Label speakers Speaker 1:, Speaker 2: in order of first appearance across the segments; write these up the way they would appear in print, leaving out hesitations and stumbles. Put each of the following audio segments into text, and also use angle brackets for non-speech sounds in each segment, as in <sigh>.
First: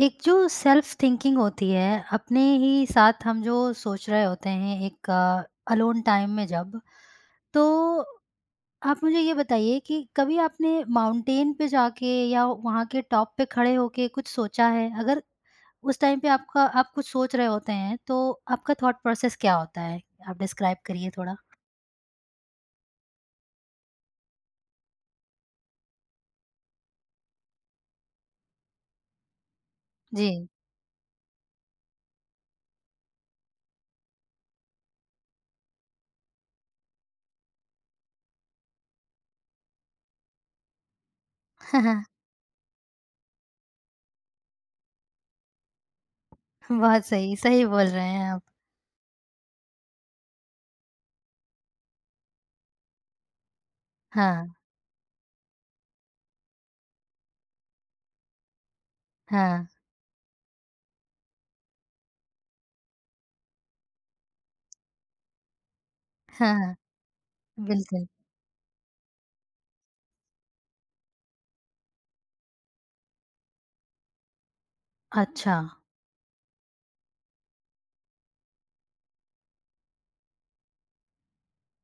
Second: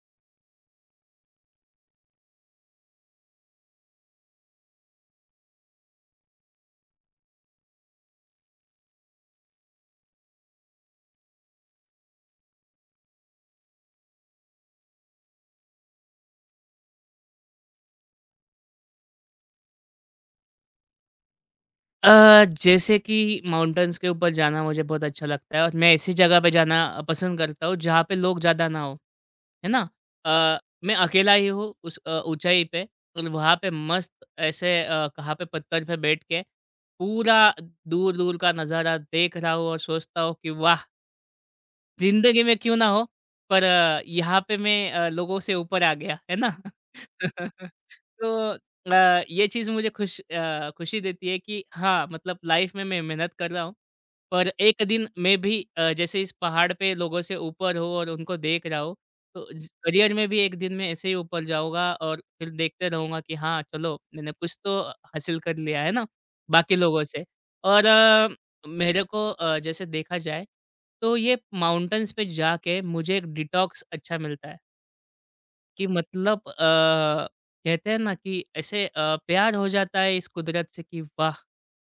Speaker 1: एक जो self thinking होती है, अपने ही साथ हम जो सोच रहे होते हैं एक अलोन टाइम में जब, तो आप मुझे ये बताइए कि कभी आपने माउंटेन पे जाके या वहाँ के टॉप पे खड़े होके कुछ सोचा है? अगर उस टाइम पे आपका आप कुछ सोच रहे होते हैं, तो आपका थॉट प्रोसेस क्या होता है? आप डिस्क्राइब करिए थोड़ा।
Speaker 2: जैसे कि माउंटेन्स के ऊपर जाना मुझे बहुत अच्छा लगता है और मैं ऐसी जगह पे जाना पसंद करता हूँ जहाँ पे लोग ज़्यादा ना हो, है ना?
Speaker 1: जी।
Speaker 2: अ, मैं अकेला ही हूँ उस ऊँचाई पे और वहाँ पे मस्त ऐसे कहाँ पे पत्थर पे बैठ के पूरा दूर-दूर का नज़ारा देख रहा हूँ और सोचता हूँ कि वाह!
Speaker 1: <laughs>
Speaker 2: ज़िंदगी में क्यों ना हो, पर यहाँ पे मैं लोगों से ऊपर आ गया, है ना?
Speaker 1: बहुत सही, सही
Speaker 2: <laughs>
Speaker 1: बोल रहे हैं आप।
Speaker 2: तो ये चीज़ मुझे खुशी देती है कि हाँ, मतलब लाइफ़ में मैं मेहनत कर रहा हूँ
Speaker 1: हाँ,
Speaker 2: पर एक दिन मैं भी जैसे इस पहाड़ पे लोगों से ऊपर हो और उनको देख रहा हो, तो
Speaker 1: हाँ।
Speaker 2: ज़ करियर में भी एक दिन मैं ऐसे ही ऊपर जाऊँगा और फिर देखते रहूँगा कि हाँ, चलो मैंने कुछ तो हासिल कर लिया है ना,
Speaker 1: हाँ, हाँ।
Speaker 2: बाकी लोगों से। और
Speaker 1: बिल्कुल।
Speaker 2: मेरे को जैसे देखा जाए, तो ये माउंटेन्स पे जाके मुझे एक डिटॉक्स अच्छा मिलता है।
Speaker 1: अच्छा।
Speaker 2: कि मतलब कहते हैं ना कि ऐसे प्यार हो जाता है इस कुदरत से कि वाह!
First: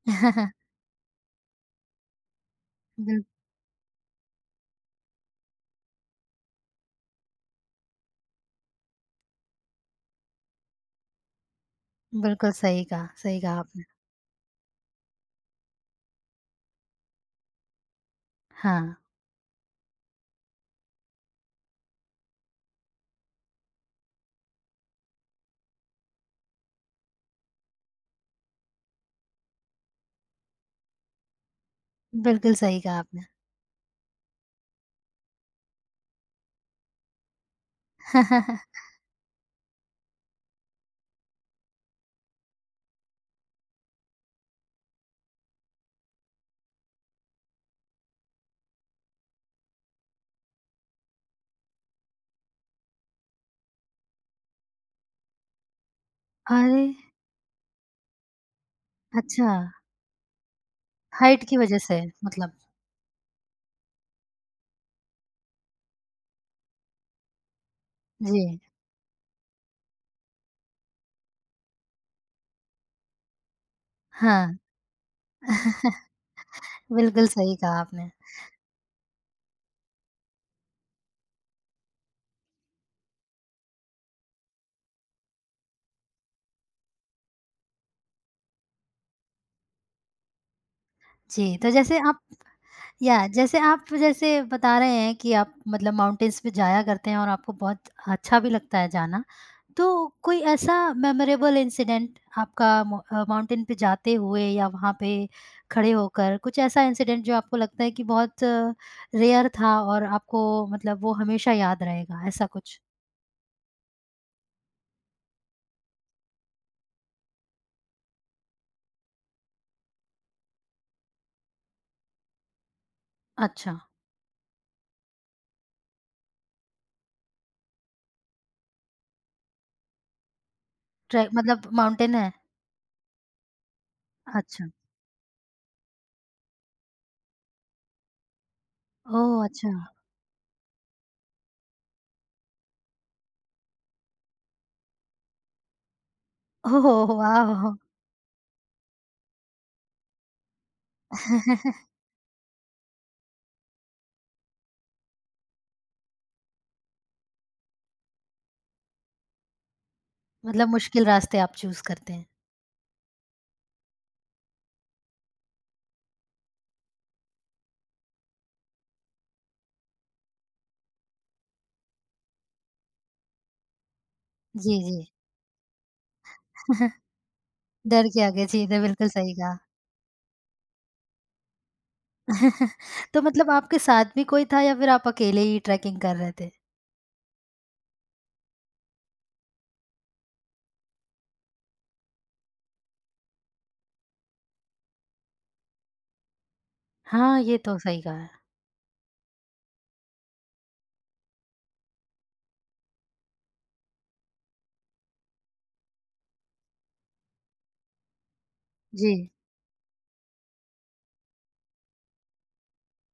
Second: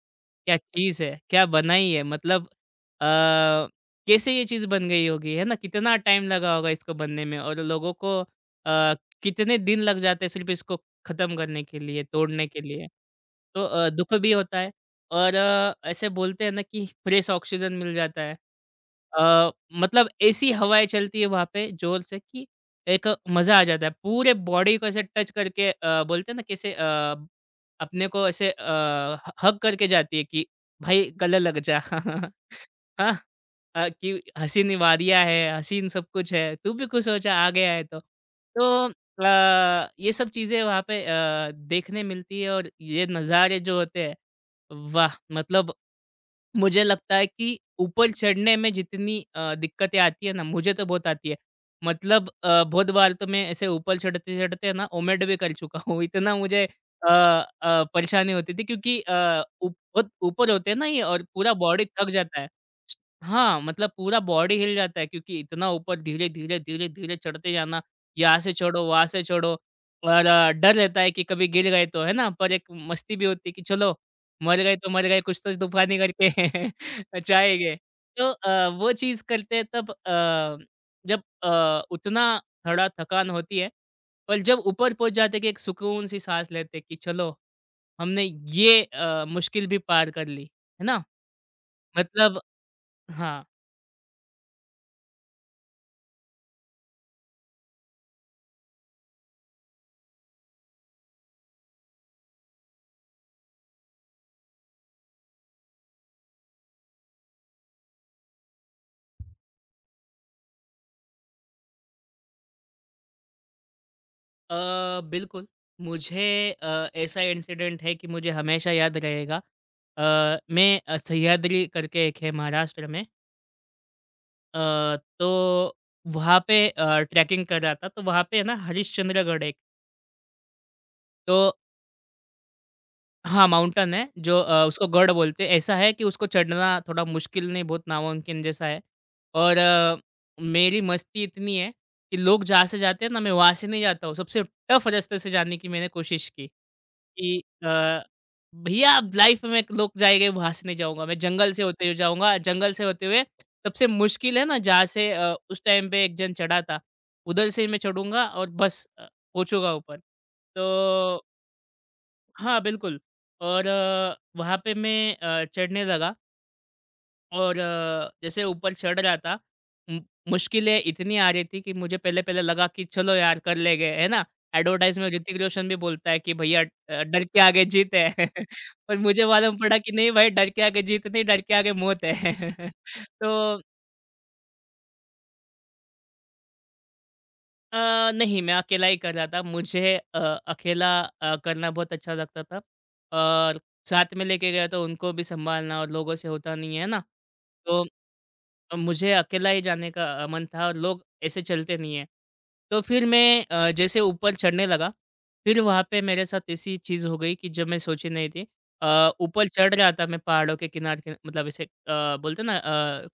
Speaker 1: <laughs>
Speaker 2: क्या चीज़ है, क्या बनाई है मतलब
Speaker 1: बिल्कुल।
Speaker 2: कैसे ये चीज़ बन गई होगी, है ना? कितना टाइम लगा होगा इसको बनने में और लोगों को कितने दिन लग जाते हैं सिर्फ़ इसको ख़त्म करने के लिए, तोड़ने
Speaker 1: बिल्कुल
Speaker 2: के
Speaker 1: सही
Speaker 2: लिए।
Speaker 1: कहा सही कहा
Speaker 2: तो
Speaker 1: आपने।
Speaker 2: दुःख भी होता है और ऐसे बोलते हैं ना कि फ्रेश ऑक्सीजन मिल जाता है।
Speaker 1: हाँ,
Speaker 2: अ, मतलब ऐसी हवाएँ चलती है वहाँ पे ज़ोर से कि एक मज़ा आ जाता है। पूरे बॉडी को ऐसे टच करके बोलते हैं ना कैसे अपने को ऐसे ह हग करके जाती है कि भाई गले लग जा। <laughs>
Speaker 1: बिल्कुल सही कहा
Speaker 2: हाँ,
Speaker 1: आपने।
Speaker 2: कि हसीन वादियाँ है, हसीन सब कुछ है, तू भी खुश हो जा आ गया है तो।
Speaker 1: <laughs>
Speaker 2: तो ये सब चीज़ें वहाँ पे देखने मिलती है और ये नज़ारे जो होते हैं, वाह! मतलब मुझे लगता है कि ऊपर चढ़ने में जितनी दिक्कतें आती है ना मुझे तो बहुत आती है। मतलब बहुत बार तो मैं ऐसे ऊपर चढ़ते-चढ़ते ना वोमिट भी कर चुका हूँ। <laughs> इतना
Speaker 1: अरे!
Speaker 2: परेशानी होती थी क्योंकि
Speaker 1: अच्छा,
Speaker 2: ऊप बहुत ऊपर होते हैं ना ये और
Speaker 1: हाइट
Speaker 2: पूरा
Speaker 1: की वज़ह
Speaker 2: बॉडी
Speaker 1: से
Speaker 2: थक जाता है।
Speaker 1: मतलब।
Speaker 2: हाँ, मतलब पूरा बॉडी हिल जाता है क्योंकि इतना ऊपर धीरे-धीरे, धीरे-धीरे चढ़ते जाना, यहाँ
Speaker 1: जी।
Speaker 2: से चढ़ो, वहाँ से चढ़ो और डर रहता है कि कभी गिर गए तो, है ना? पर एक मस्ती भी होती है कि चलो मर
Speaker 1: हाँ,
Speaker 2: गए तो मर गए, कुछ तो तूफ़ानी करके <laughs>
Speaker 1: बिल्कुल सही
Speaker 2: जाएँगे।
Speaker 1: कहा आपने।
Speaker 2: तो वो चीज़ करते हैं जब उतना थोड़ा थकान होती है, पर जब ऊपर पहुँच जाते हैं कि एक सुकून सी साँस लेते हैं कि चलो हमने ये मुश्किल भी पार कर ली, है ना?
Speaker 1: जी, तो जैसे आप
Speaker 2: मतलब
Speaker 1: या
Speaker 2: हाँ
Speaker 1: जैसे आप जैसे बता रहे हैं कि आप मतलब माउंटेन्स पे जाया करते हैं और आपको बहुत अच्छा भी लगता है जाना। तो कोई ऐसा मेमोरेबल इंसिडेंट आपका माउंटेन पे जाते हुए या वहाँ पे खड़े होकर कुछ ऐसा इंसिडेंट जो आपको लगता है कि बहुत रेयर था और आपको मतलब वो हमेशा याद रहेगा, ऐसा कुछ?
Speaker 2: बिल्कुल, मुझे ऐसा इंसिडेंट है कि मुझे हमेशा याद रहेगा। मैं सह्याद्री करके एक है महाराष्ट्र में
Speaker 1: अच्छा,
Speaker 2: तो वहाँ पे ट्रैकिंग कर रहा था, तो वहाँ पे है ना हरिश्चंद्रगढ़ एक।
Speaker 1: ट्रे
Speaker 2: तो
Speaker 1: मतलब माउंटेन है?
Speaker 2: हाँ, माउंटेन है जो
Speaker 1: अच्छा।
Speaker 2: उसको गढ़ बोलते हैं। ऐसा है कि उसको चढ़ना थोड़ा मुश्किल नहीं बहुत नामुमकिन जैसा है
Speaker 1: ओह!
Speaker 2: और
Speaker 1: अच्छा।
Speaker 2: मेरी मस्ती इतनी है कि लोग जहाँ से जाते हैं ना मैं वहाँ से नहीं जाता हूँ। सबसे टफ रास्ते से जाने की मैंने कोशिश की
Speaker 1: ओह!
Speaker 2: कि
Speaker 1: वाह!
Speaker 2: अ, भैया आप लाइफ में लोग जाएँगे वहाँ से नहीं जाऊँगा। मैं जंगल से होते हुए
Speaker 1: <laughs>
Speaker 2: जाऊँगा, जंगल से होते हुए सबसे मुश्किल है ना जहाँ से उस टाइम पे एक जन चढ़ा था, उधर से ही मैं चढ़ूँगा और बस पहुँचूँगा ऊपर।
Speaker 1: मतलब मुश्किल
Speaker 2: तो
Speaker 1: रास्ते आप चूज़ करते हैं।
Speaker 2: हाँ, बिल्कुल। और वहाँ पे मैं चढ़ने लगा और जैसे ऊपर चढ़ रहा था, मु मुश्किलें इतनी आ रही थी कि मुझे पहले-पहले लगा कि चलो यार कर लेंगे, है ना?
Speaker 1: जी,
Speaker 2: एडवर्टाइज़
Speaker 1: जी।
Speaker 2: में ऋतिक रोशन भी बोलता है कि भैया
Speaker 1: <laughs>
Speaker 2: डर के आगे जीत है।
Speaker 1: डर के
Speaker 2: <laughs>
Speaker 1: आगे जीत है,
Speaker 2: पर
Speaker 1: बिल्कुल
Speaker 2: मुझे
Speaker 1: सही
Speaker 2: मालूम
Speaker 1: कहा।
Speaker 2: पड़ा कि नहीं भाई डर के आगे जीत नहीं, डर के आगे मौत है। <laughs>
Speaker 1: <laughs> तो मतलब
Speaker 2: तो
Speaker 1: आपके साथ भी कोई था या फिर आप अकेले ही ट्रैकिंग कर रहे थे?
Speaker 2: नहीं, मैं अकेला ही कर रहा था। मुझे अकेला करना बहुत अच्छा लगता था और साथ में लेके गया तो उनको भी सँभालना और लोगों से होता नहीं है ना,
Speaker 1: हाँ, ये तो
Speaker 2: तो
Speaker 1: सही कहा है।
Speaker 2: मुझे अकेला ही जाने का मन था और लोग ऐसे चलते नहीं हैं। तो फिर मैं जैसे ऊपर चढ़ने लगा, फिर वहाँ पे मेरे साथ ऐसी चीज़ हो गई कि जो मैं सोची नहीं थी।
Speaker 1: जी।
Speaker 2: ऊपर चढ़ रहा था मैं पहाड़ों के किनारे-किनारे मतलब ऐसे बोलते हैं ना,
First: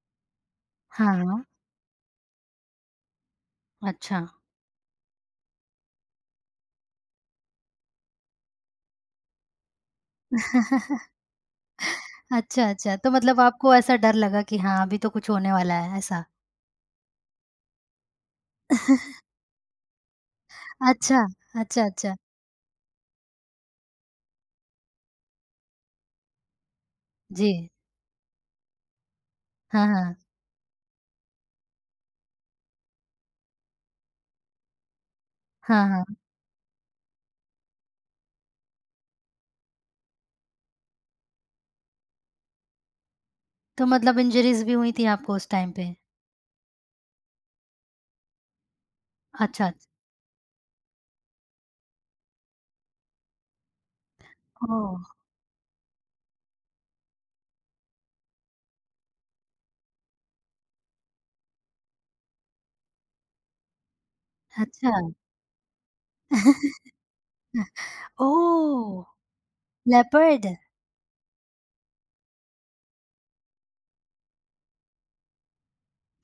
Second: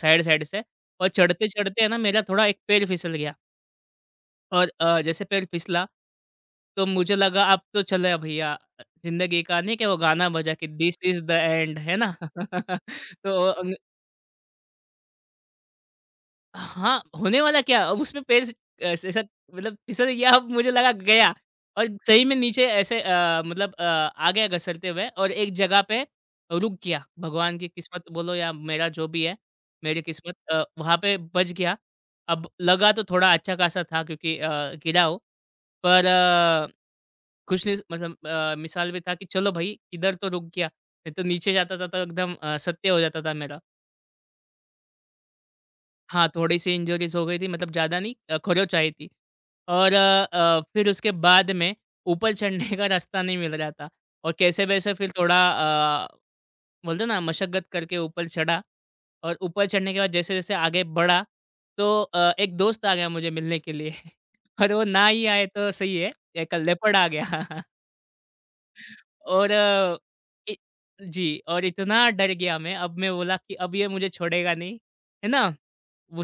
Speaker 2: साइड-साइड से। और
Speaker 1: हाँ,
Speaker 2: चढ़ते-चढ़ते है ना मेरा थोड़ा एक पैर फिसल गया।
Speaker 1: अच्छा।
Speaker 2: और जैसे पैर फिसला, तो मुझे लगा अब तो चला भईया ज़िंदगी का नहीं क्या वो गाना बजा कि दिस
Speaker 1: <laughs>
Speaker 2: इज़ द एंड है ना?
Speaker 1: अच्छा,
Speaker 2: <laughs>
Speaker 1: अच्छा, तो मतलब
Speaker 2: तो
Speaker 1: आपको ऐसा डर लगा कि हाँ, अभी तो कुछ होने वाला है, ऐसा?
Speaker 2: हाँ, होने वाला क्या? अब उसमें पैर स ऐसे ऐसा मतलब फिसल गया अब मुझे लगा
Speaker 1: अच्छा,
Speaker 2: गया। और
Speaker 1: अच्छा, अच्छा।
Speaker 2: सही में नीचे ऐसे मतलब आ गया घसरते हुए और एक जगह पे रुक गया।
Speaker 1: जी।
Speaker 2: भगवान की किस्मत बोलो या मेरा जो भी है,
Speaker 1: हाँ,
Speaker 2: मेरी
Speaker 1: हाँ।
Speaker 2: किस्मत वहाँ पे बच गया। अब लगा तो थोड़ा अच्छा-खासा था क्योंकि गिरा वो।
Speaker 1: हाँ,
Speaker 2: पर
Speaker 1: हाँ।
Speaker 2: कुछ नहीं मतलब मिसाल में था कि चलो भाई इधर तो रुक गया, नहीं तो नीचे जाता-जाता एकदम सत्य हो जाता था मेरा।
Speaker 1: तो मतलब इंजरीज़ भी हुई थी आपको उस टाइम पे?
Speaker 2: हाँ, थोड़ी-सी इंजरीज़ हो गई थी मतलब ज़्यादा नहीं, खरोंच आई थी
Speaker 1: अच्छा, अच्छा।
Speaker 2: और फिर उसके बाद में ऊपर चढ़ने का रास्ता नहीं मिल रहा था और कैसे-वैसे
Speaker 1: ओह!
Speaker 2: फिर थोड़ा अ, बोलते हैं ना मशक्कत करके ऊपर चढ़ा। और ऊपर चढ़ने के बाद जैसे-जैसे आगे बढ़ा तो एक दोस्त आ गया मुझे मिलने के लिए। <laughs> और वो
Speaker 1: अच्छा।
Speaker 2: ना ही आए तो सही है, एक
Speaker 1: <laughs>
Speaker 2: लेपर्ड आ गया। <laughs>
Speaker 1: ओह!
Speaker 2: और
Speaker 1: लेपर्ड?
Speaker 2: इ जी, और इतना डर गया मैं। अब मैं बोला कि अब ये मुझे छोड़ेगा नहीं, है ना?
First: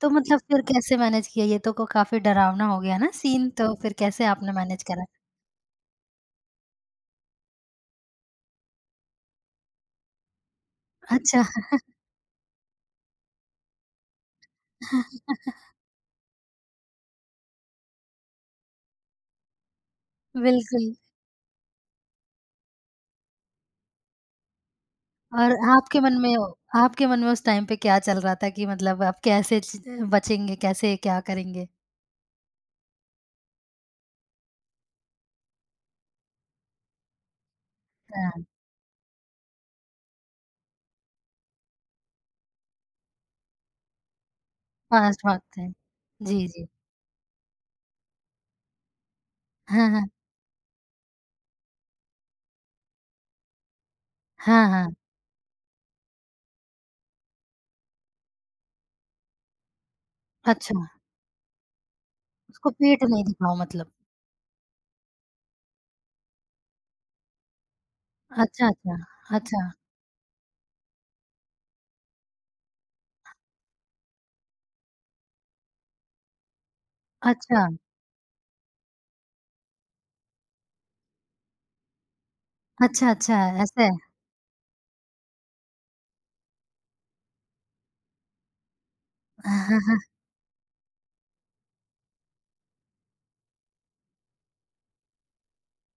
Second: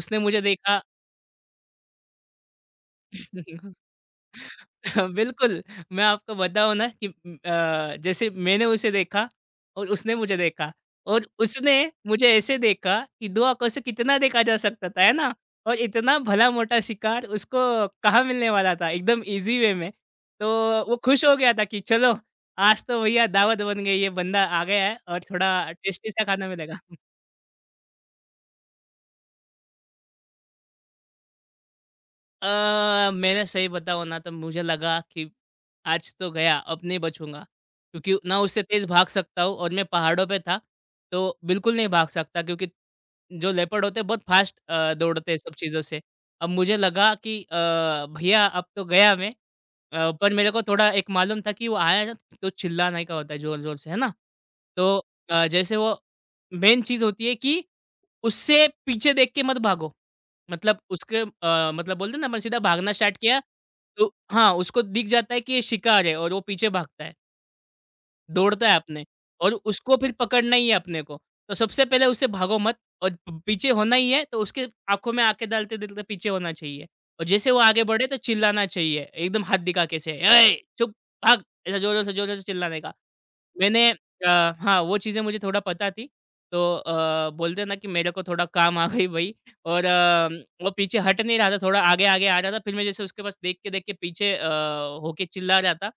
Speaker 1: तो मतलब
Speaker 2: मुझे
Speaker 1: फिर
Speaker 2: देखा।
Speaker 1: कैसे मैनेज किया? ये तो को काफ़ी डरावना हो गया ना सीन, तो
Speaker 2: <laughs>
Speaker 1: फिर कैसे आपने मैनेज करा?
Speaker 2: <laughs> बिल्कुल, मैं आपको बताऊँ ना कि जैसे मैंने उसे देखा और उसने मुझे देखा और
Speaker 1: अच्छा,
Speaker 2: उसने मुझे ऐसे देखा कि 2 आँखों से कितना देखा जा सकता था, है
Speaker 1: <laughs>
Speaker 2: ना? और इतना भला-मोटा शिकार उसको कहाँ मिलने वाला था एकदम ईज़ी वे में। तो
Speaker 1: बिल्कुल।
Speaker 2: वो खुश हो गया था कि चलो आज तो भैया दावत बन गई है, बंदा आ गया है और
Speaker 1: और
Speaker 2: थोड़ा
Speaker 1: आपके
Speaker 2: टेस्टी
Speaker 1: मन
Speaker 2: सा
Speaker 1: में
Speaker 2: खाना मिलेगा।
Speaker 1: आपके मन में उस टाइम पे क्या चल रहा था कि मतलब आप कैसे च बचेंगे, कैसे क्या करेंगे?
Speaker 2: मैंने सही बताऊँ ना तो मुझे लगा कि आज तो गया, अब नहीं बचूँगा। क्योंकि ना
Speaker 1: हाँ,
Speaker 2: उससे तेज़ भाग सकता हूँ और मैं पहाड़ों पे था, तो बिल्कुल नहीं भाग सकता क्योंकि जो लेपर्ड होते हैं बहुत फास्ट
Speaker 1: फास्ट
Speaker 2: दौड़ते हैं सब
Speaker 1: भागते हैं।
Speaker 2: चीज़ों से।
Speaker 1: जी,
Speaker 2: अब
Speaker 1: जी।
Speaker 2: मुझे लगा कि भैया अब तो गया मैं।
Speaker 1: हाँ, हाँ।
Speaker 2: पर मेरे को थोड़ा एक मालूम था कि वो आया ना तो चिल्लाने का होता है ज़ोर-ज़ोर से, है ना?
Speaker 1: हाँ,
Speaker 2: तो
Speaker 1: हाँ।
Speaker 2: जैसे वो मेन चीज़ होती है कि उससे पीछे देख के मत भागो। मतलब
Speaker 1: अच्छा,
Speaker 2: उसके मतलब बोलते हैं ना अपन सीधा
Speaker 1: उसको
Speaker 2: भागना
Speaker 1: पीठ
Speaker 2: स्टार्ट
Speaker 1: नहीं
Speaker 2: किया,
Speaker 1: दिखाओ मतलब।
Speaker 2: तो हाँ, उसको दिख जाता है कि ये शिकार है और वो पीछे भागता है,
Speaker 1: अच्छा,
Speaker 2: दौड़ता है
Speaker 1: अच्छा।
Speaker 2: अपने और
Speaker 1: अच्छा,
Speaker 2: उसको फिर पकड़ना ही है अपने को। तो सबसे पहले उससे भागो मत और प पीछे होना ही है, तो उसके आँखों में आँखें डालते-डालते पीछे होना चाहिए और जैसे वो
Speaker 1: अच्छा।
Speaker 2: आगे बढ़े तो चिल्लाना चाहिए, एकदम हाथ दिखा के ऐसे, "ऐ, चुप, भाग!" ऐसा ज़ोर-ज़ोर से चिल्लाने का।
Speaker 1: अच्छा, अच्छा। ऐसे।
Speaker 2: मैंने अ, हाँ, वो चीज़ें मुझे थोड़ा पता थी। तो बोलते हैं ना कि मेरे को थोड़ा काम आ गई वही। और
Speaker 1: <laughs>
Speaker 2: वो पीछे हट नहीं रहा था, थोड़ा आगे-आगे आ रहा था। फिर मैं जैसे उसके पास देख के पीछे होके चिल्ला रहा था।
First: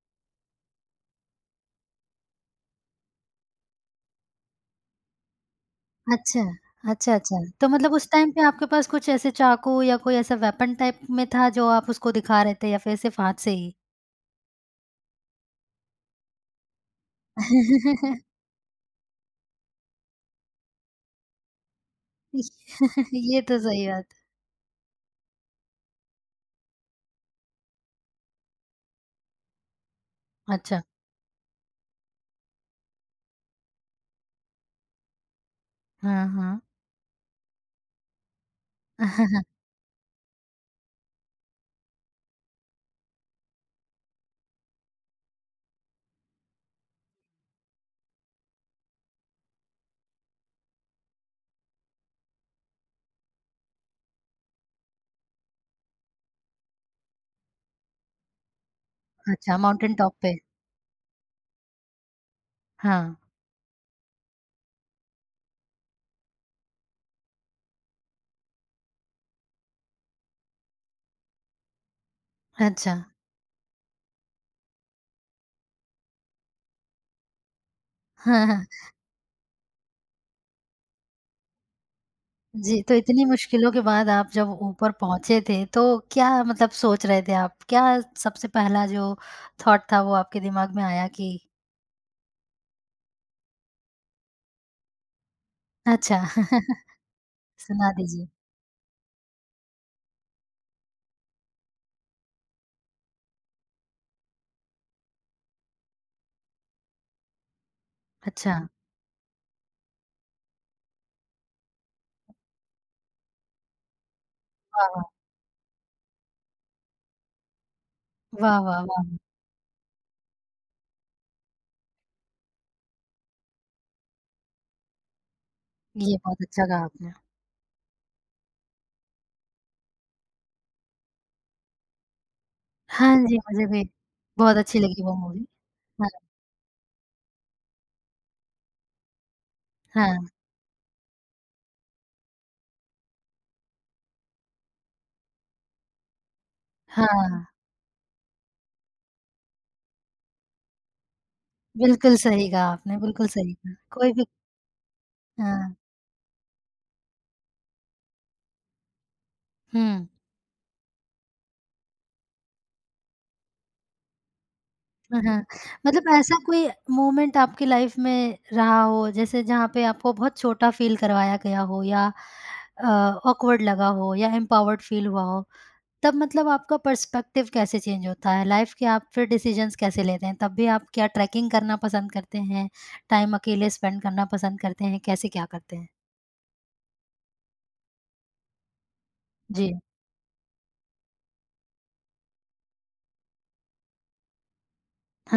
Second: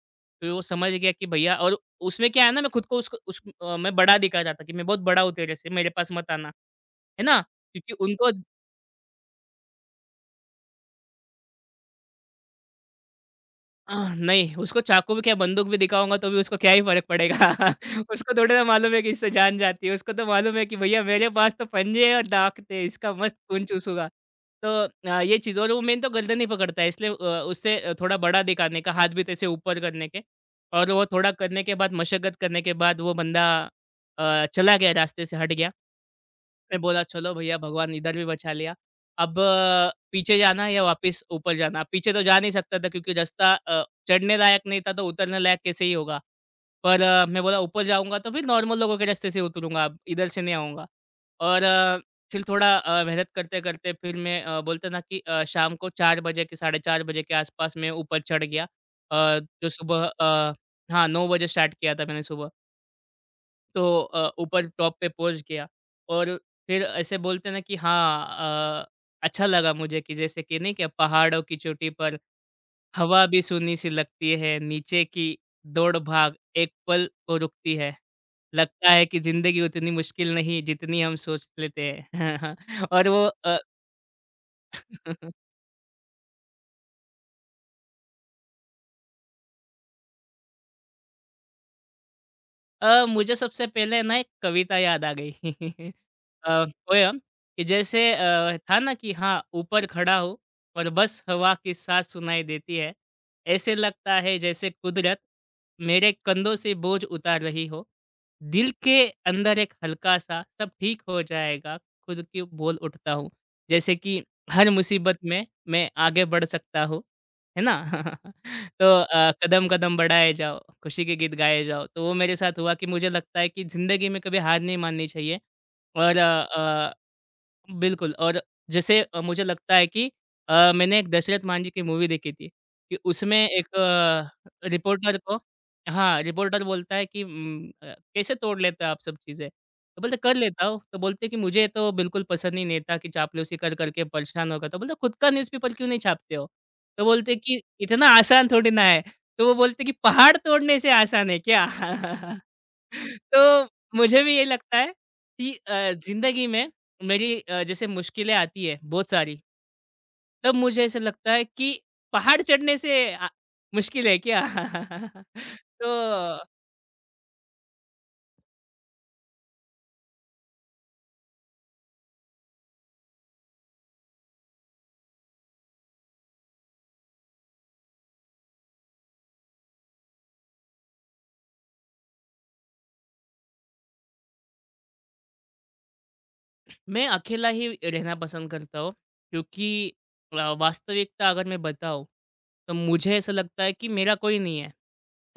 Speaker 2: फिर वो समझ गया कि भैया। और उसमें क्या है ना मैं खुद को उसको मैं बड़ा दिखा रहा था कि मैं बहुत बड़ा हूँ तेरे से, मेरे पास मत
Speaker 1: अच्छा,
Speaker 2: आना,
Speaker 1: अच्छा,
Speaker 2: है
Speaker 1: अच्छा।
Speaker 2: ना?
Speaker 1: तो
Speaker 2: क्योंकि
Speaker 1: मतलब उस
Speaker 2: उनको
Speaker 1: टाइम पे आपके पास कुछ ऐसे चाकू या कोई ऐसा वेपन टाइप में था जो आप उसको दिखा रहे थे या फिर सिर्फ़ हाथ से ही?
Speaker 2: नहीं, उसको चाकू भी क्या बंदूक भी दिखाऊँगा तो भी उसको क्या ही फ़र्क पड़ेगा। <laughs>
Speaker 1: <laughs>
Speaker 2: उसको थोड़ी ना मालूम है कि इससे जान जाती है। उसको तो मालूम है कि भैया मेरे पास तो पंजे हैं और दाँत थे, इसका मस्त
Speaker 1: ये तो
Speaker 2: खून
Speaker 1: सही
Speaker 2: चूसूँगा।
Speaker 1: बात है।
Speaker 2: तो ये चीज़ और वो मेन तो गर्दन ही पकड़ता है इसलिए थोड़ा बड़ा दिखाने का हाथ भी तो ऐसे ऊपर करने के।
Speaker 1: अच्छा,
Speaker 2: और वो थोड़ा करने के बाद मशक्कत करने के बाद वो बंदा चला गया, रास्ते से हट गया।
Speaker 1: हाँ, हाँ।
Speaker 2: मैं बोला चलो भैया भगवान इधर भी बचा लिया। अब
Speaker 1: <laughs>
Speaker 2: पीछे जाना है या वापस ऊपर जाना? पीछे तो जा नहीं सकता था क्योंकि रास्ता चढ़ने लायक नहीं था तो उतरने लायक कैसे ही होगा? पर मैं बोला ऊपर जाऊँगा तो फिर नॉर्मल लोगों के रास्ते से उतरूँगा, अब इधर से नहीं आऊँगा। और फिर थोड़ा मेहनत करते-करते फिर मैं बोलते ना कि शाम को 4 बजे के 4:30 बजे के आसपास मैं ऊपर चढ़ गया।
Speaker 1: अच्छा,
Speaker 2: जो
Speaker 1: माउंटेन
Speaker 2: सुबह
Speaker 1: टॉप पे।
Speaker 2: हाँ, 9 बजे स्टार्ट किया था मैंने सुबह।
Speaker 1: हाँ,
Speaker 2: तो ऊपर टॉप पे पहुँच गया और फिर ऐसे बोलते हैं ना कि हाँ, अच्छा लगा मुझे कि जैसे कि नहीं क्या, पहाड़ों की चोटी पर
Speaker 1: अच्छा।
Speaker 2: हवा भी सूनी सी लगती है, नीचे की दौड़ भाग एक पल को रुकती है।
Speaker 1: <laughs> हाँ, हाँ।
Speaker 2: लगता है कि ज़िंदगी उतनी मुश्किल नहीं जितनी हम सोच लेते हैं।
Speaker 1: जी,
Speaker 2: <laughs>
Speaker 1: तो
Speaker 2: और
Speaker 1: इतनी
Speaker 2: वो
Speaker 1: मुश्किलों के बाद आप जब ऊपर पहुँचे
Speaker 2: <laughs>
Speaker 1: थे तो क्या मतलब सोच रहे थे आप? क्या सबसे पहला जो थॉट था वो आपके दिमाग में आया कि?
Speaker 2: मुझे सबसे पहले ना एक कविता याद आ गई। <laughs>
Speaker 1: अच्छा,
Speaker 2: अ, पोयम
Speaker 1: <laughs>
Speaker 2: कि
Speaker 1: सुना
Speaker 2: जैसे
Speaker 1: दीजिए।
Speaker 2: था ना कि हाँ, ऊपर खड़ा हूँ और बस हवा की साँस सुनाई देती है। ऐसे लगता है जैसे कुदरत मेरे कंधों से बोझ उतार रही हो।
Speaker 1: अच्छा,
Speaker 2: दिल के अंदर एक हल्का-सा सब ठीक हो जाएगा खुद की बोल उठता हूँ। जैसे कि हर
Speaker 1: वाह, वाह!
Speaker 2: मुसीबत में मैं आगे बढ़ सकता हूँ। है ना?
Speaker 1: वाह,
Speaker 2: <laughs> तो
Speaker 1: वाह!
Speaker 2: कदम-कदम बढ़ाए जाओ, खुशी के गीत गाए जाओ। तो वो मेरे साथ हुआ कि मुझे लगता है कि ज़िंदगी में कभी हार नहीं माननी चाहिए। But
Speaker 1: ये बहुत अच्छा कहा आपने।
Speaker 2: बिल्कुल। और जैसे मुझे लगता है कि मैंने एक दशरथ मान जी की मूवी देखी थी कि
Speaker 1: हाँ
Speaker 2: उसमें
Speaker 1: जी, मुझे
Speaker 2: एक
Speaker 1: भी बहुत अच्छी लगी वो
Speaker 2: रिपोर्टर को।
Speaker 1: मूवी। हाँ,
Speaker 2: हाँ, रिपोर्टर बोलता है कि कैसे तोड़ लेते हो आप सब चीज़ें? तो बोलते
Speaker 1: हाँ,
Speaker 2: कर लेता हूँ। तो बोलते कि मुझे तो बिल्कुल पसंद ही नहीं था, कि चापलूसी कर कर के परेशान हो गया था। बोलते खुद का न्यूज़पेपर क्यों नहीं छापते हो? तो बोलते
Speaker 1: हाँ।
Speaker 2: कि इतना आसान थोड़ी ना है। तो वो बोलते कि पहाड़ तोड़ने से आसान है क्या?
Speaker 1: बिल्कुल
Speaker 2: <laughs>
Speaker 1: सही कहा आपने, बिल्कुल सही
Speaker 2: तो
Speaker 1: कहा। कोई
Speaker 2: मुझे
Speaker 1: भी
Speaker 2: भी ये लगता है कि
Speaker 1: हाँ,
Speaker 2: ज़िंदगी में मेरी जैसे मुश्किलें आती है बहुत सारी।
Speaker 1: हुँ।
Speaker 2: तब मुझे ऐसा लगता है कि पहाड़ चढ़ने से मुश्किल है क्या?
Speaker 1: हाँ, हाँ।
Speaker 2: <laughs> तो
Speaker 1: मतलब ऐसा कोई मोमेंट आपकी लाइफ़ में रहा हो जैसे जहाँ पे आपको बहुत छोटा फ़ील करवाया गया हो या अ, ऑकवर्ड लगा हो या एम्पावर्ड फ़ील हुआ हो? तब मतलब आपका पर्सपेक्टिव कैसे चेंज होता है? लाइफ़ के आप फिर डिसीजंस कैसे लेते हैं? तब भी आप क्या ट्रैकिंग करना पसंद करते हैं? टाइम अकेले स्पेंड करना पसंद करते हैं? कैसे क्या करते हैं?
Speaker 2: मैं अकेला ही रहना पसंद करता हूँ क्योंकि
Speaker 1: जी।
Speaker 2: वास्तविकता अगर मैं बताऊँ, तो मुझे ऐसा लगता है कि मेरा कोई नहीं है।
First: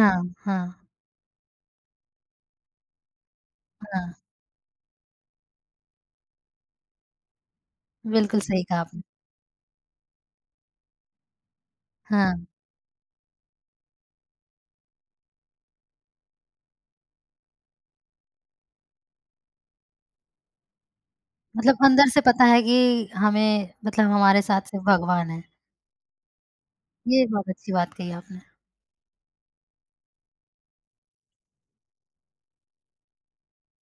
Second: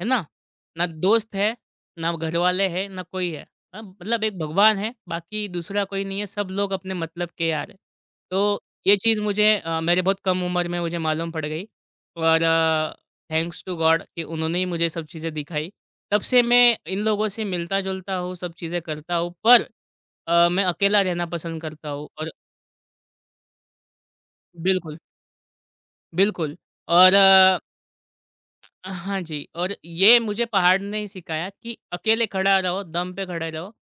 Speaker 2: है ना?
Speaker 1: हाँ,
Speaker 2: ना दोस्त है, ना घरवाले हैं, ना कोई है।
Speaker 1: हाँ।
Speaker 2: मतलब एक भगवान है, बाकी दूसरा कोई नहीं है, सब लोग अपने मतलब के यार हैं।
Speaker 1: बिल्कुल
Speaker 2: तो
Speaker 1: सही कहा
Speaker 2: ये
Speaker 1: आपने।
Speaker 2: चीज़ मुझे मेरे बहुत कम उम्र में मुझे मालूम पड़ गई,
Speaker 1: हाँ,
Speaker 2: और थैंक्स टू गॉड कि उन्होंने ही मुझे ये सब चीज़ें दिखाई। तब से मैं इन लोगों से मिलता-जुलता हूँ, सब चीज़ें करता हूँ, पर मैं अकेला रहना पसंद
Speaker 1: मतलब
Speaker 2: करता हूँ
Speaker 1: अंदर से
Speaker 2: और
Speaker 1: पता है कि हमें मतलब हमारे साथ सिर्फ़
Speaker 2: बिल्कुल,
Speaker 1: भगवान है।
Speaker 2: बिल्कुल। और
Speaker 1: ये बहुत अच्छी बात कही आपने।
Speaker 2: हाँ जी, और ये मुझे पहाड़ ने ही सिखाया कि अकेले खड़ा रहो, दम पे खड़े रहो।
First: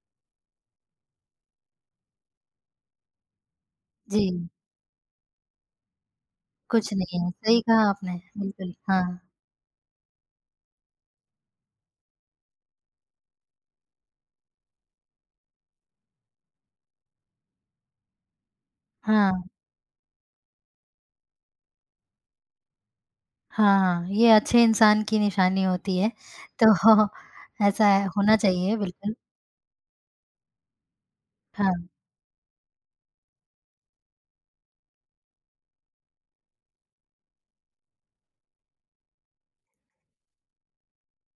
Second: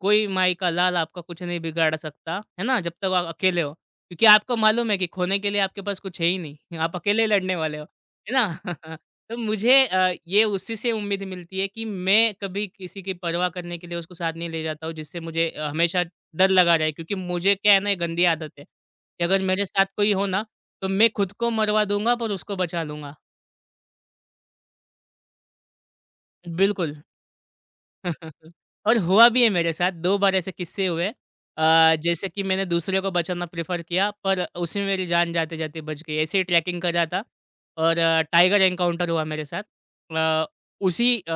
Speaker 2: कोई माई का लाल आपका कुछ नहीं बिगाड़ सकता, है ना? जब तक आप अकेले हो।
Speaker 1: जी,
Speaker 2: क्योंकि आपको मालूम है कि खोने के लिए आपके पास कुछ है ही नहीं। <laughs>
Speaker 1: कुछ
Speaker 2: आप
Speaker 1: नहीं
Speaker 2: अकेले ही
Speaker 1: है।
Speaker 2: लड़ने
Speaker 1: सही
Speaker 2: वाले हो,
Speaker 1: कहा आपने,
Speaker 2: है ना?
Speaker 1: बिल्कुल।
Speaker 2: <laughs>
Speaker 1: हाँ,
Speaker 2: तो मुझे ये उसी से उम्मीद मिलती है कि मैं कभी किसी की परवाह करने के लिए उसको साथ नहीं ले जाता हूँ, जिससे मुझे हमेशा डर लगा रहे। क्योंकि मुझे क्या है ना, ये गंदी आदत है कि
Speaker 1: हाँ,
Speaker 2: अगर मेरे साथ कोई हो ना, तो मैं खुद को मरवा दूँगा पर उसको बचा लूँगा।
Speaker 1: हाँ, हाँ। ये अच्छे इंसान की निशानी होती है।
Speaker 2: बिल्कुल।
Speaker 1: तो <laughs> ऐसा होना
Speaker 2: <laughs>
Speaker 1: चाहिए
Speaker 2: और
Speaker 1: बिल्कुल।
Speaker 2: हुआ भी है मेरे साथ, 2 बार ऐसे किस्से हुए
Speaker 1: हाँ,
Speaker 2: जैसे कि मैंने दूसरे को बचाना प्रेफ़र किया, पर उसी में मेरी जान जाते-जाते बच गई। ऐसे ही ट्रैकिंग कर रहा था और टाइगर एनकाउंटर हुआ मेरे साथ। अ, उसी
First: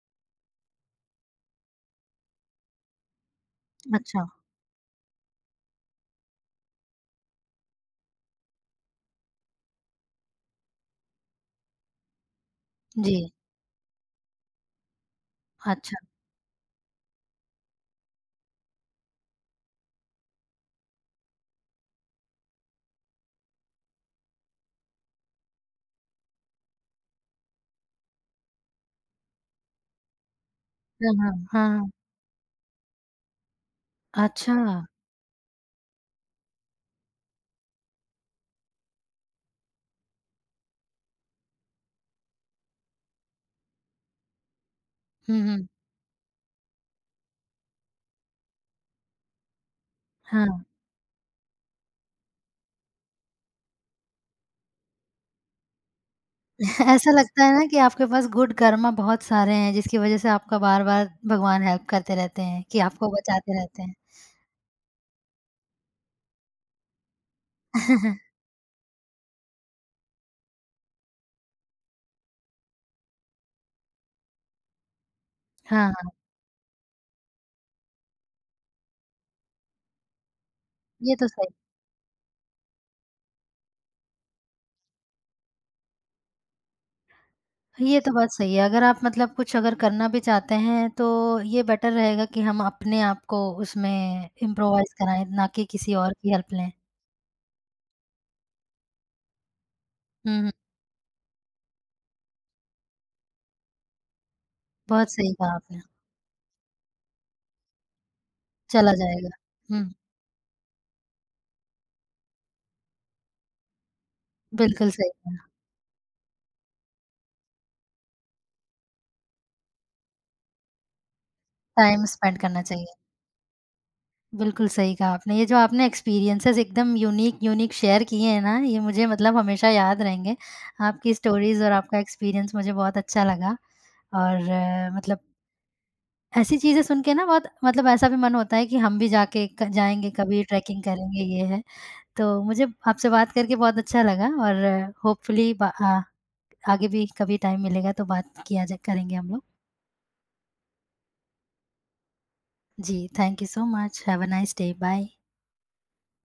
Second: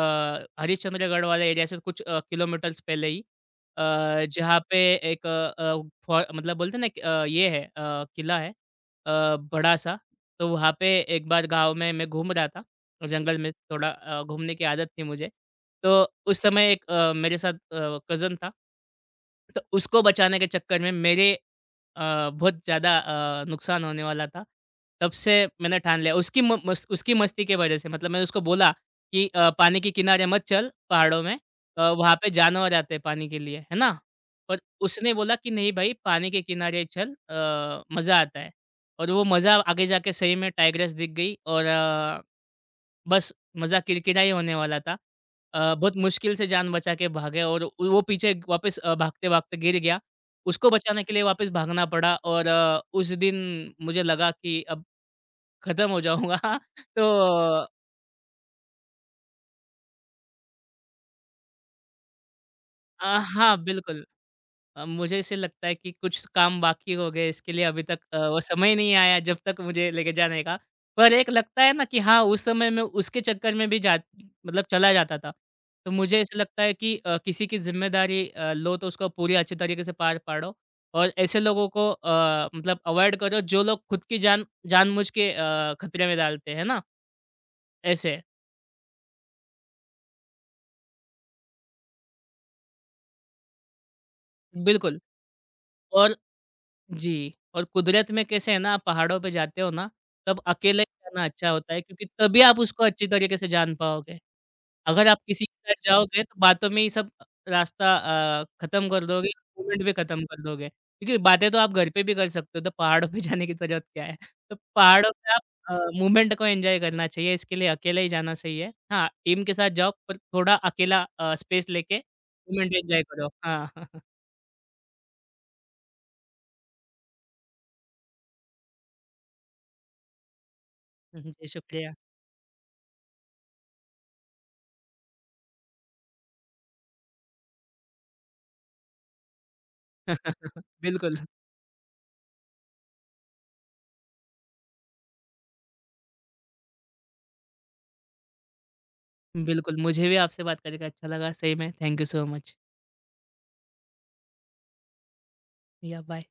Speaker 2: हरिश्चंद्रगढ़ वाले एरिया से कुछ किलोमीटर्स पहले ही,
Speaker 1: अच्छा,
Speaker 2: अ, जहाँ पे एक फ़ो मतलब बोलते हैं ना कि ये है, किला है बड़ा-सा। तो वहाँ पे एक बार गाँव में मैं घूम रहा था,
Speaker 1: जी,
Speaker 2: जंगल में थोड़ा घूमने की आदत थी मुझे।
Speaker 1: अच्छा,
Speaker 2: तो उस समय एक मेरे साथ कज़न था, तो उसको बचाने के चक्कर में मेरे बहुत ज़्यादा नुकसान होने वाला था। तब से मैंने ठान लिया, उसकी म मस उसकी मस्ती के वज़ह से मतलब मैंने उसको बोला कि "पानी के किनारे मत चल
Speaker 1: हाँ,
Speaker 2: पहाड़ों
Speaker 1: हाँ,
Speaker 2: में,
Speaker 1: हाँ, हाँ,
Speaker 2: वहाँ पे जानवर आते हैं पानी के लिए, है ना?"
Speaker 1: अच्छा,
Speaker 2: पर उसने बोला कि "नहीं भाई, पानी के किनारे चल मज़ा आता है।" और वो मज़ा आगे जाके सही में टाइग्रेस दिख गई, और बस मज़ा किरकिरा ही होने वाला था।
Speaker 1: हुँ, हुँ,
Speaker 2: बहुत मुश्किल से जान बचा के भागे, और वो पीछे वापस भागते-भागते गिर गया।
Speaker 1: हाँ।
Speaker 2: उसको बचाने के लिए वापस भागना पड़ा, और उस दिन मुझे लगा कि अब खत्म हो जाऊँगा। <laughs>
Speaker 1: <laughs>
Speaker 2: तो
Speaker 1: ऐसा लगता है ना कि आपके पास गुड कर्मा बहुत सारे हैं, जिसकी वजह से आपका बार-बार भगवान हेल्प करते रहते हैं, कि आपको
Speaker 2: हाँ,
Speaker 1: बचाते रहते हैं।
Speaker 2: बिल्कुल। मुझे ऐसे लगता है कि कुछ काम बाकी हो गए इसके लिए, अभी तक वो
Speaker 1: <laughs>
Speaker 2: समय नहीं आया जब तक मुझे लेके जाने का। पर एक लगता है ना कि हाँ, उस समय में उसके चक्कर में भी जा, मतलब चला जाता था।
Speaker 1: हाँ,
Speaker 2: तो
Speaker 1: हाँ,
Speaker 2: मुझे ऐसा लगता है कि किसी की ज़िम्मेदारी लो तो उसको पूरी अच्छे तरीके से पार पाड़ो, और
Speaker 1: ये तो
Speaker 2: ऐसे
Speaker 1: सही
Speaker 2: लोगों को मतलब अवॉइड करो जो लोग खुद की जान जानबूझ के खतरे में डालते हैं ना,
Speaker 1: ये तो
Speaker 2: ऐसे।
Speaker 1: बात सही है, अगर आप मतलब कुछ अगर करना भी चाहते हैं, तो ये बेटर रहेगा कि हम अपने आप को उसमें इम्प्रोवाइज़
Speaker 2: बिल्कुल।
Speaker 1: कराएँ, ना कि किसी और
Speaker 2: और
Speaker 1: की हेल्प लें।
Speaker 2: जी, और कुदरत में कैसे है ना, आप पहाड़ों पे जाते हो ना,
Speaker 1: हुँ,
Speaker 2: तब
Speaker 1: हुँ,
Speaker 2: अकेले जाना अच्छा होता है क्योंकि तभी आप उसको अच्छी तरीके से जान पाओगे। अगर
Speaker 1: बहुत
Speaker 2: आप
Speaker 1: सही
Speaker 2: किसी
Speaker 1: कहा
Speaker 2: के
Speaker 1: आपने,
Speaker 2: साथ जाओगे तो बातों में ही सब रास्ता खत्म
Speaker 1: चला
Speaker 2: कर दोगे,
Speaker 1: जाएगा।
Speaker 2: मोमेंट
Speaker 1: हुँ,
Speaker 2: भी खत्म कर दोगे। क्योंकि बातें तो आप घर पे भी कर सकते हो, तो पहाड़ों पे <laughs> जाने की ज़रूरत क्या है? तो
Speaker 1: बिल्कुल सही
Speaker 2: पहाड़ों पे
Speaker 1: कहा,
Speaker 2: आप मूवमेंट को एन्जॉय करना चाहिए, इसके लिए अकेले ही जाना सही है। हाँ, टीम के साथ जाओ पर थोड़ा अकेला स्पेस लेके
Speaker 1: टाइम स्पेंड करना
Speaker 2: मूवमेंट
Speaker 1: चाहिए।
Speaker 2: एन्जॉय करो। हाँ, <laughs>
Speaker 1: बिल्कुल सही कहा आपने। ये जो आपने एक्सपीरियंसेस एकदम यूनिक, यूनिक शेयर किए हैं ना, ये मुझे मतलब हमेशा याद रहेंगे। आपकी
Speaker 2: जी
Speaker 1: स्टोरीज़ और
Speaker 2: शुक्रिया।
Speaker 1: आपका एक्सपीरियंस मुझे बहुत अच्छा लगा और मतलब ऐसी चीज़ें सुन के ना बहुत मतलब ऐसा भी मन होता है कि हम भी जाके क जाएँगे कभी
Speaker 2: <laughs>
Speaker 1: ट्रैकिंग
Speaker 2: बिल्कुल।
Speaker 1: करेंगे, ये है। तो मुझे आपसे बात करके बहुत अच्छा लगा और होपफुली आगे भी कभी टाइम मिलेगा तो बात किया जा करेंगे हम लोग।
Speaker 2: बिल्कुल, मुझे भी आपसे बात करके अच्छा लगा, सही में। Thank you so much.
Speaker 1: जी, thank you so much. Have a nice day. Bye.
Speaker 2: Yeah bye.